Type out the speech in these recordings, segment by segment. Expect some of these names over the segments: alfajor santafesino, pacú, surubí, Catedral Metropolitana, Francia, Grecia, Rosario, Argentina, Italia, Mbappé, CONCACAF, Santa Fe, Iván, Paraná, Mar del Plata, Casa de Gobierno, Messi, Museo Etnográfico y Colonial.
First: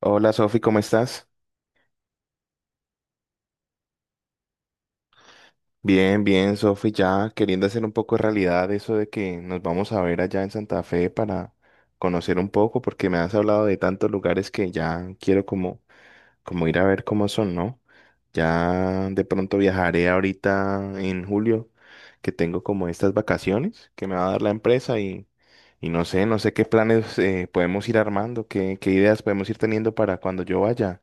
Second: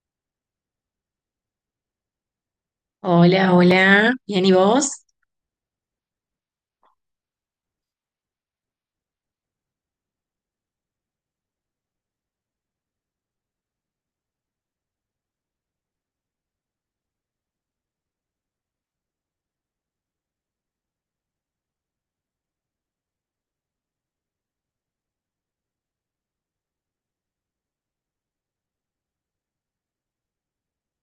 Hola Sofi, ¿cómo estás? Hola, hola. Bien, ¿y vos? Bien, bien, Sofi, ya queriendo hacer un poco de realidad eso de que nos vamos a ver allá en Santa Fe para conocer un poco, porque me has hablado de tantos lugares que ya quiero como, como ir a ver cómo son, ¿no? Ya de pronto viajaré ahorita en julio, que tengo como estas vacaciones que me va a dar la empresa y no sé, no sé qué planes podemos ir armando, qué ideas podemos ir teniendo para cuando yo vaya.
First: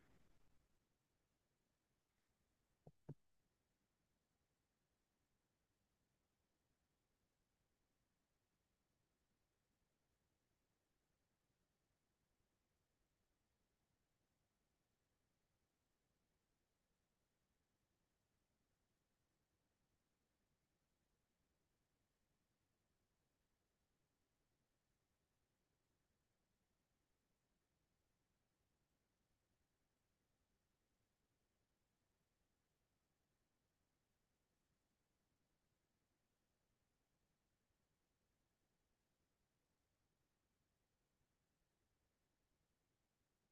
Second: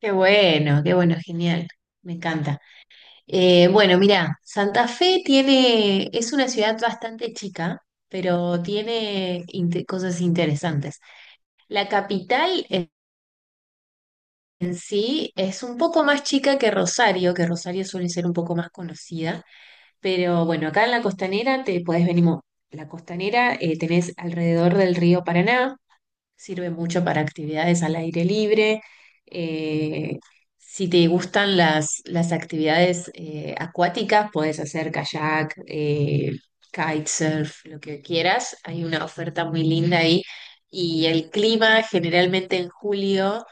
Qué bueno, genial. Me encanta. Bueno, mira, Santa Fe tiene, es una ciudad bastante chica, pero tiene cosas interesantes. La capital en sí es un poco más chica que Rosario suele ser un poco más conocida, pero bueno, acá en la costanera te podés venir. La costanera tenés alrededor del río Paraná. Sirve mucho para actividades al aire libre. Eh, si te gustan las actividades acuáticas, puedes hacer kayak, kitesurf, lo que quieras. Hay una oferta muy linda ahí. Y el clima generalmente en julio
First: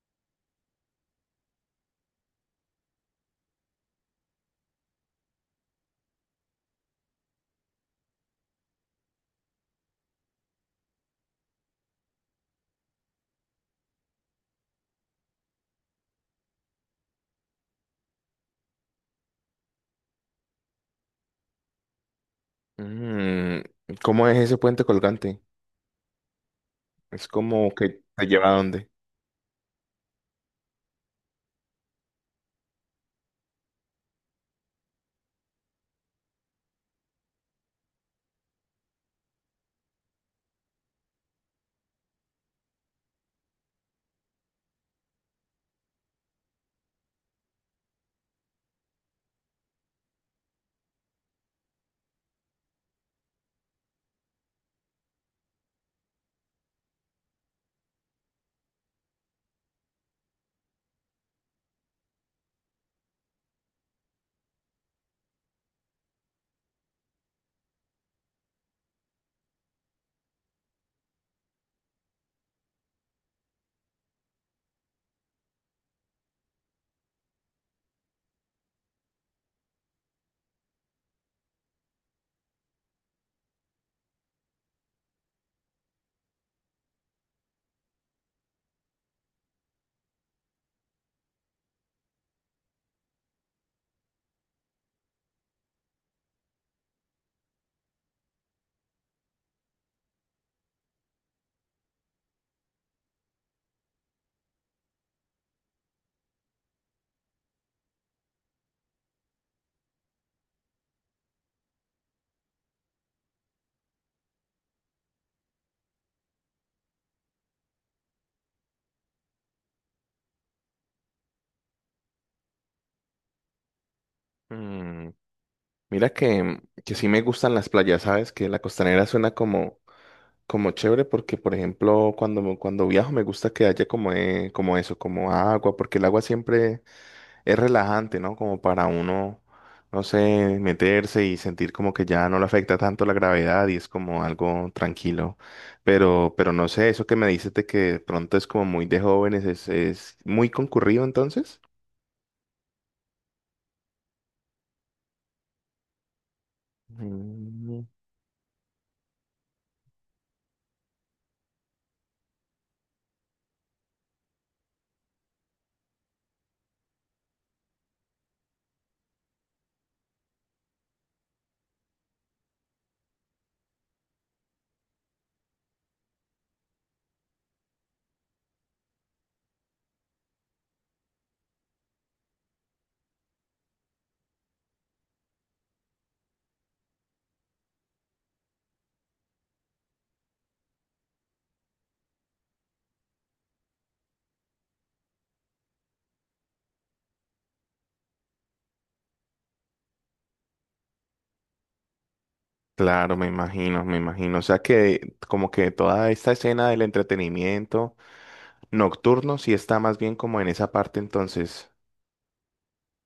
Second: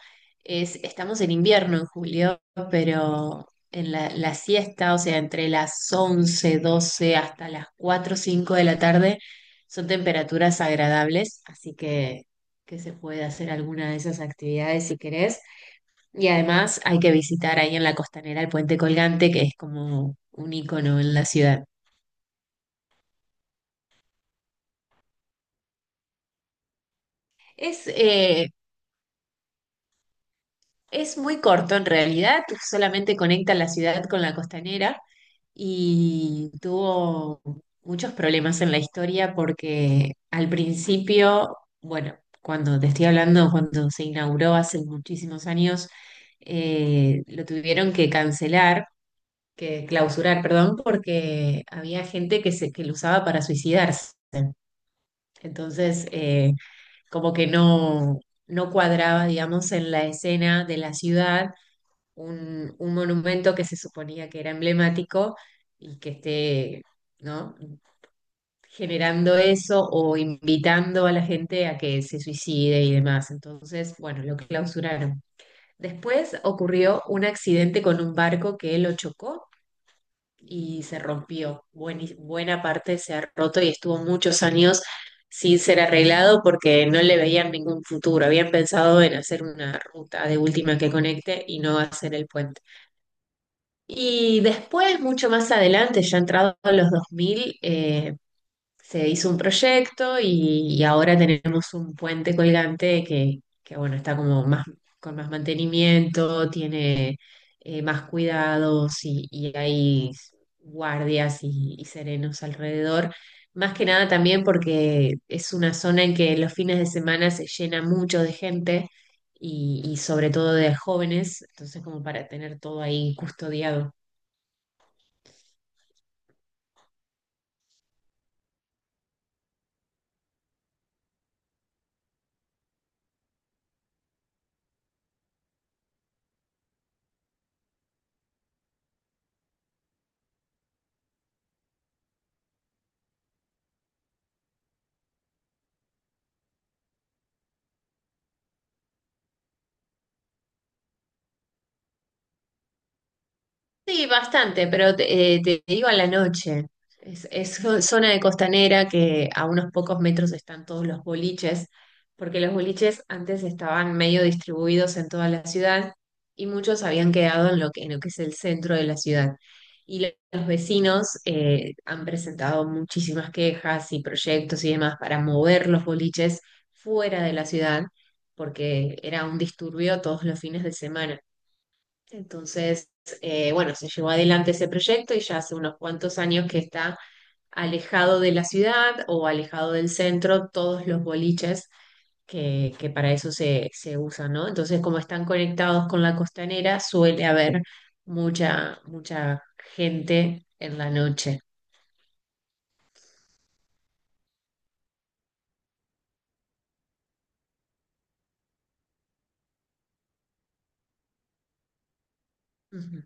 es, estamos en invierno en julio, pero en la siesta, o sea, entre las 11 12 hasta las 4, 5 de la tarde, son temperaturas agradables, así que se puede hacer alguna de esas actividades si querés. Y además hay que visitar ahí en la costanera el puente colgante, que es como un icono en la ciudad. Mm, ¿cómo es ese puente colgante? Es como Es, que te lleva eh, a dónde. es muy corto en realidad, solamente conecta la ciudad con la costanera y tuvo muchos problemas en la historia porque al principio, bueno, cuando te estoy hablando, cuando se inauguró hace muchísimos años, lo tuvieron que cancelar que clausurar, perdón, porque había gente que lo usaba para suicidarse. Entonces, como que no, no cuadraba, digamos, en la escena de la ciudad un monumento que se suponía que era emblemático y que esté, ¿no? generando eso o invitando a la gente a que se suicide y demás. Entonces, bueno, lo clausuraron. Después ocurrió un accidente con un barco que lo chocó y se rompió. Buena parte se ha roto y estuvo muchos años sin ser arreglado porque no le veían ningún futuro. Habían pensado en hacer una ruta de última que conecte y no hacer el puente. Y después, mucho más adelante, ya entrado a los 2000, se hizo un proyecto y ahora tenemos un puente colgante que, bueno, está como más, con más mantenimiento, tiene más cuidados y hay guardias y serenos alrededor. Más que nada también porque es una zona en que los fines de semana se llena mucho de gente y sobre todo de jóvenes, entonces como para tener todo ahí custodiado. Mm, mira que sí me gustan las playas, ¿sabes? Que la costanera suena como, como chévere porque, por ejemplo, cuando viajo me gusta que haya como, como eso, como agua, porque el agua siempre es relajante, ¿no? Como para uno, no sé, meterse y sentir como que ya no le afecta tanto la gravedad y es como algo tranquilo. Pero no sé, eso que me dices de que de pronto es como muy de jóvenes, es muy concurrido entonces. Sí, bastante, pero te digo a la noche. Es Mm. zona de costanera que a unos pocos metros están todos los boliches, porque los boliches antes estaban medio distribuidos en toda la ciudad y muchos habían quedado en lo que es el centro de la ciudad. Y los vecinos han presentado muchísimas quejas y proyectos y demás para mover los boliches fuera de la ciudad, porque era un disturbio todos los fines de semana. Entonces, bueno, se llevó adelante ese proyecto y ya hace unos cuantos años que está alejado de la ciudad o alejado del centro todos los boliches que para eso se usan, ¿no? Entonces, como están conectados con la costanera, suele haber mucha gente en la noche. Claro, me imagino, me imagino. O sea que como que toda esta escena del entretenimiento nocturno sí está más bien como en esa parte entonces. Ujú,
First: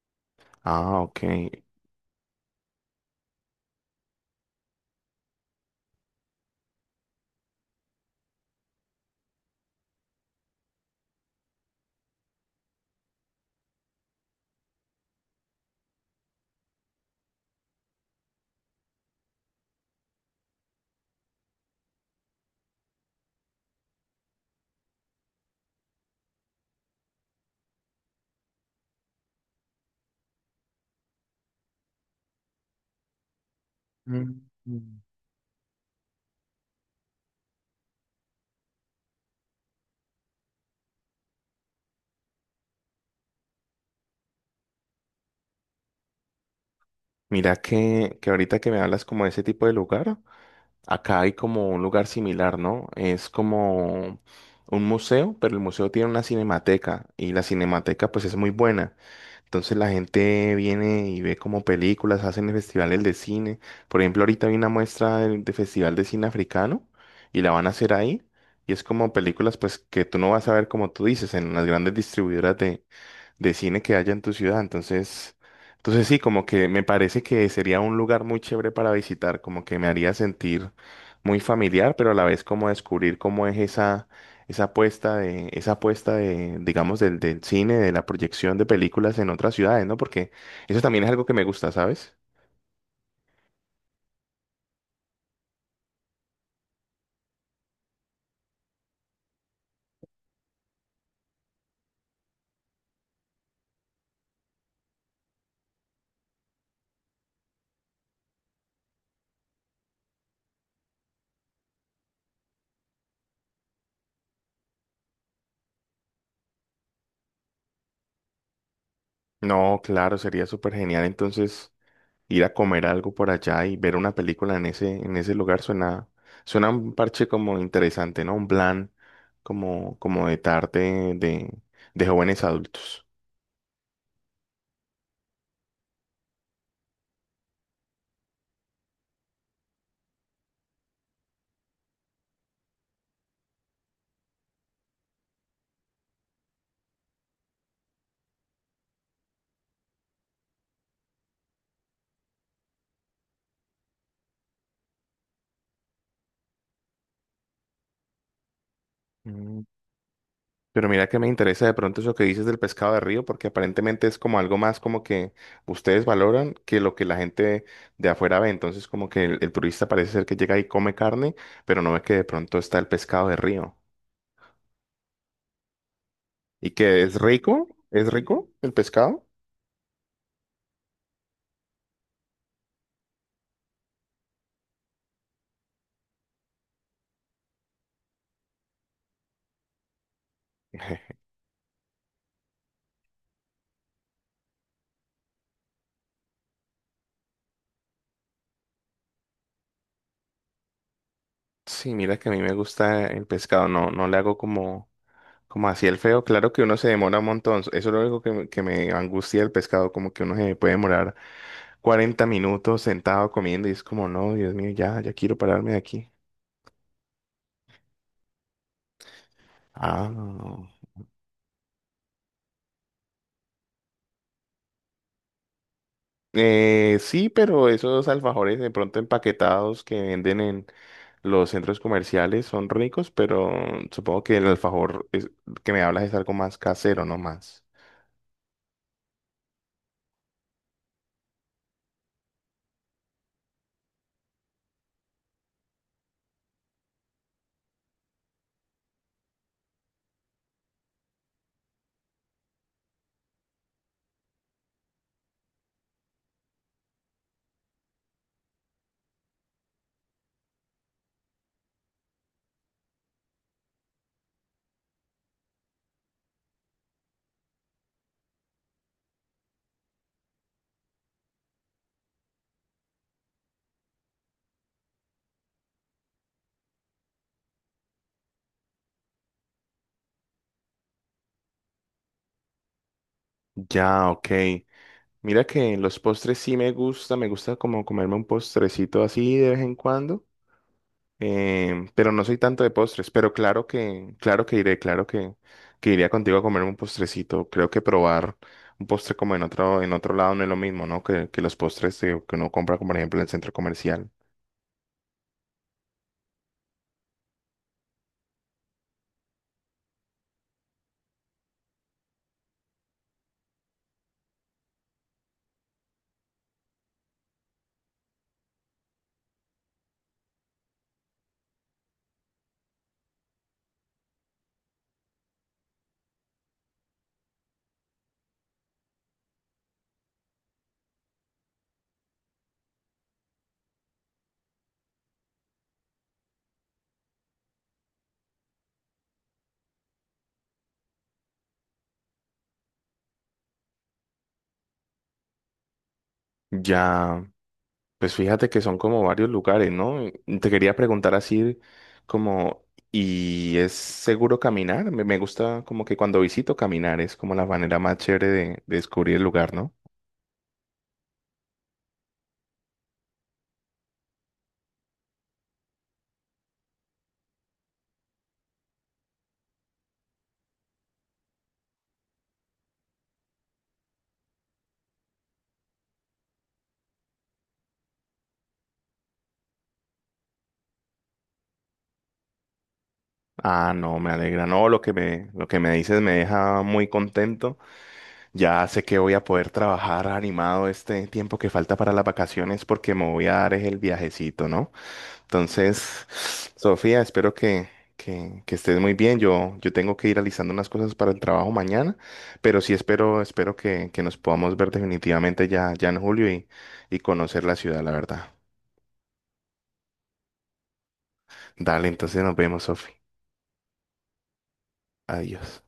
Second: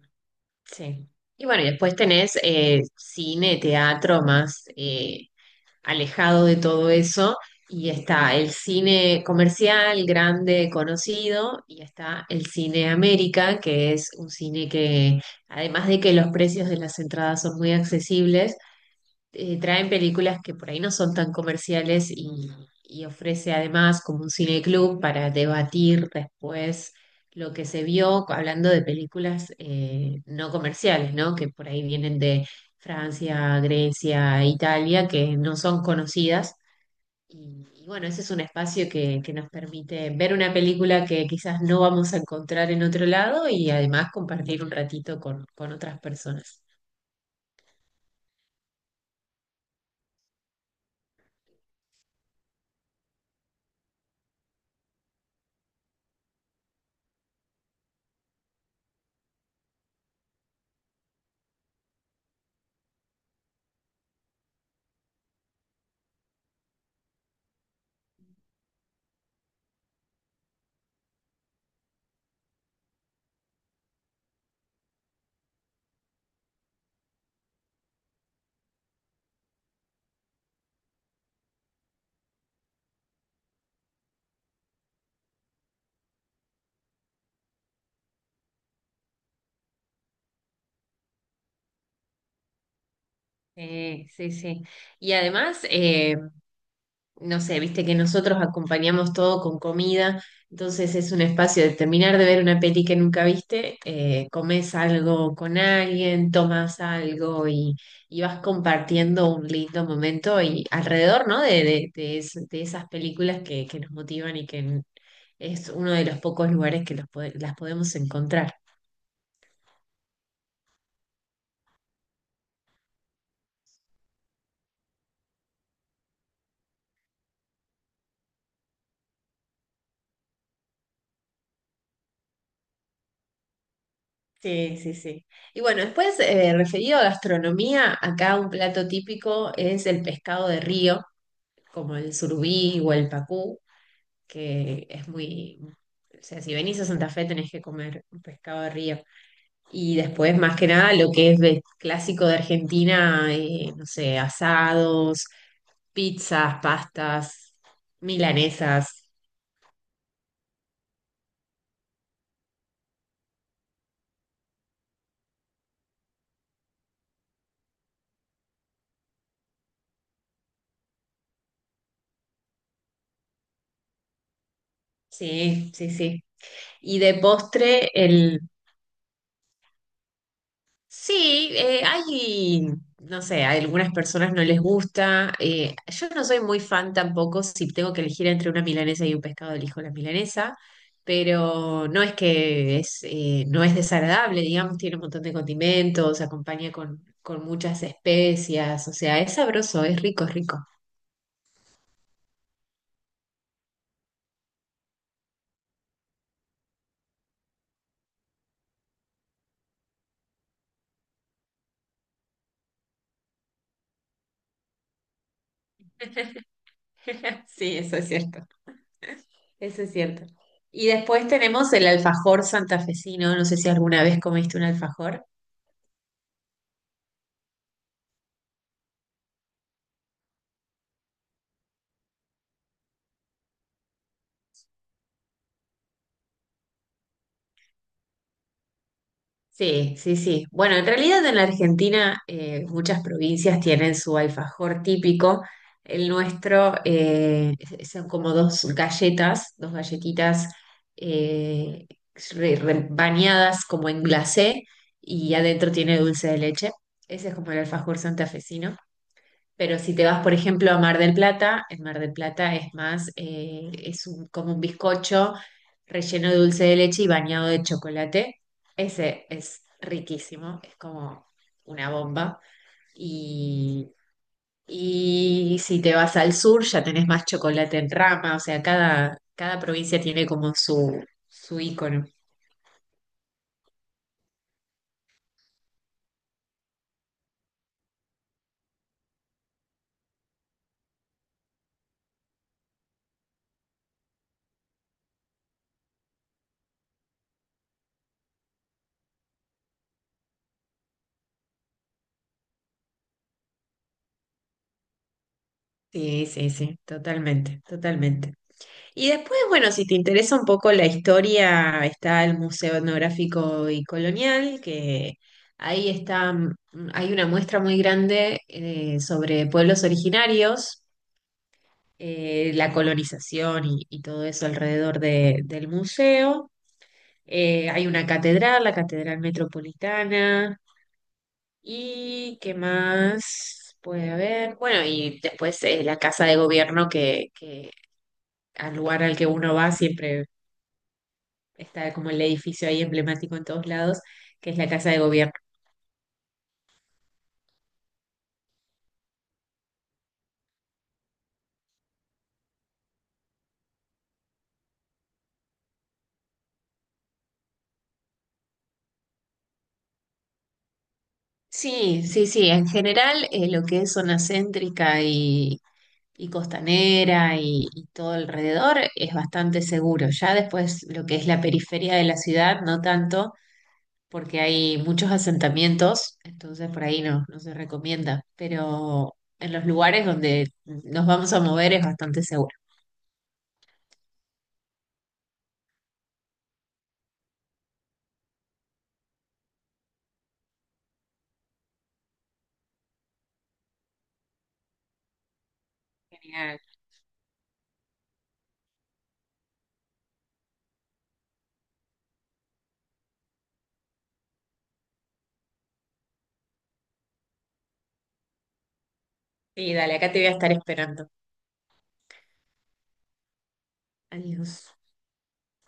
Ah, sí. ok. Y bueno, y después tenés cine, teatro, más alejado de todo eso. Y está el cine comercial, grande, conocido, y está el cine América, que es un cine que, además de que los precios de las entradas son muy accesibles, traen películas que por ahí no son tan comerciales y ofrece además como un cineclub para debatir después lo que se vio hablando de películas no comerciales, ¿no? Que por ahí vienen de Francia, Mm. Grecia, Italia, que no son conocidas. Y bueno, ese es un espacio que nos permite ver una película que quizás no vamos a encontrar en otro lado y además compartir un ratito con otras personas. Mira que ahorita que me hablas como de ese tipo de lugar, acá hay como un lugar similar, ¿no? Es como un museo, pero el museo tiene una cinemateca y la cinemateca pues es muy buena. Entonces la gente viene y ve como películas, hacen festivales de cine. Por ejemplo, ahorita hay una muestra de festival de cine africano y la van a hacer ahí. Y es como películas pues que tú no vas a ver como tú dices en las grandes distribuidoras de cine que haya en tu ciudad. Entonces sí, como que me parece que sería un lugar muy chévere para visitar, como que me haría sentir muy familiar, pero a la vez como descubrir cómo es esa, esa apuesta de, digamos, del cine, de la proyección de películas en otras ciudades, ¿no? Porque eso también es algo que me gusta, ¿sabes? Sí, sí. Y además, no sé, viste que nosotros acompañamos todo con comida, entonces es un espacio de terminar de ver una peli que nunca viste, comes algo con alguien, tomas algo y vas compartiendo un lindo momento y alrededor, ¿no? De de esas películas que nos motivan y que es uno de los pocos lugares que los las podemos encontrar. No, claro, sería súper genial. Entonces, ir a comer algo por allá y ver una película en ese lugar suena, suena un parche como interesante, ¿no? Un plan como, como de tarde de jóvenes adultos. Sí, sí, sí. Y bueno, después, referido a gastronomía, acá un plato típico es el pescado de río como el surubí o el pacú, que es muy... O sea, si venís a Santa Fe tenés que comer pescado de río. Y después, más que nada, lo que es clásico de Argentina, no sé, asados, pizzas, pastas, milanesas. Mm, pero mira que me interesa de pronto eso que dices del pescado de río, porque aparentemente es como algo más como que ustedes valoran que lo que la gente de afuera ve. Entonces como que el turista parece ser que llega y come carne, pero no ve que de pronto está el pescado de río. Sí, sí, sí. Y Y que de postre, es rico el pescado. sí, hay, no sé, a algunas personas no les gusta. Yo no soy muy fan tampoco si tengo que elegir entre una milanesa y un pescado, elijo la milanesa, pero no es que es, no es desagradable, digamos, tiene un montón de condimentos, acompaña con muchas especias, o sea, es sabroso, es rico, es rico. Sí, mira que a mí me gusta el pescado, no, no le hago como, como así el feo. Claro que uno se demora un montón, eso es lo único que me angustia el pescado, como que uno se puede demorar 40 minutos sentado comiendo y es como, no, Dios mío, ya, ya quiero pararme de aquí. Sí, eso es cierto, eso es Ah, no, cierto. no. Y después tenemos el alfajor santafesino, no sé si alguna vez comiste un alfajor. Sí, pero esos alfajores de pronto empaquetados que venden en los centros comerciales son ricos, pero supongo que el alfajor es- que me hablas es algo más casero, no más. Sí, sí, sí. Bueno, en realidad en la Argentina muchas provincias tienen su alfajor típico. El nuestro son como dos galletas, dos galletitas eh, bañadas como en glacé y adentro tiene dulce de leche. Ese es como el alfajor santafesino. Pero si te vas, por ejemplo, a Mar del Plata, en Mar del Plata es más, como un bizcocho relleno de dulce de leche y bañado de chocolate. Ese es riquísimo, es como una bomba. Y, y si te vas al sur, ya tenés más chocolate en rama, o sea, cada provincia tiene como su ícono. Ya, ok. Mira que los postres sí me gusta como comerme un postrecito así de vez en cuando, pero no soy tanto de postres, pero claro que iré, claro que iría contigo a comerme un postrecito. Creo que probar un postre como en otro lado no es lo mismo, ¿no? Que los postres que uno compra, como por ejemplo en el centro comercial. Sí, sí, sí, totalmente, totalmente. Y después, bueno, si te interesa un poco la historia, está el Museo Etnográfico y Colonial, que ahí está, hay una muestra muy grande sobre pueblos originarios, la colonización y todo eso alrededor del museo. Hay una catedral, la Catedral Metropolitana, y qué más puede haber. Bueno, y después la Casa de Gobierno que al lugar al que uno va siempre está como el edificio ahí emblemático en todos lados, que es la Casa de Gobierno. Ya. Pues fíjate que son como varios lugares, ¿no? Y te quería preguntar así como, ¿y es seguro caminar? Me gusta como que cuando visito caminar es como la manera más chévere de descubrir el lugar, ¿no? Sí, sí, sí, en general lo que es zona céntrica y costanera y todo alrededor es bastante seguro. Ya después lo que es la periferia de la ciudad, no tanto, porque hay muchos asentamientos, entonces por ahí no, no se recomienda, pero en los lugares donde nos vamos a mover es bastante seguro. Ah, no, me alegra. No, lo que me dices me deja muy contento. Ya sé que voy a poder trabajar animado este tiempo que falta para las vacaciones porque me voy a dar es el viajecito, ¿no? Entonces, Genial. Sofía, espero que estés muy bien. Yo tengo que ir realizando unas cosas para el trabajo mañana, pero sí espero, espero que nos podamos ver definitivamente ya, ya en julio y conocer la ciudad, la verdad. Sí, dale, acá te voy a estar esperando. Dale, entonces nos vemos, Sofía. Adiós. Adiós.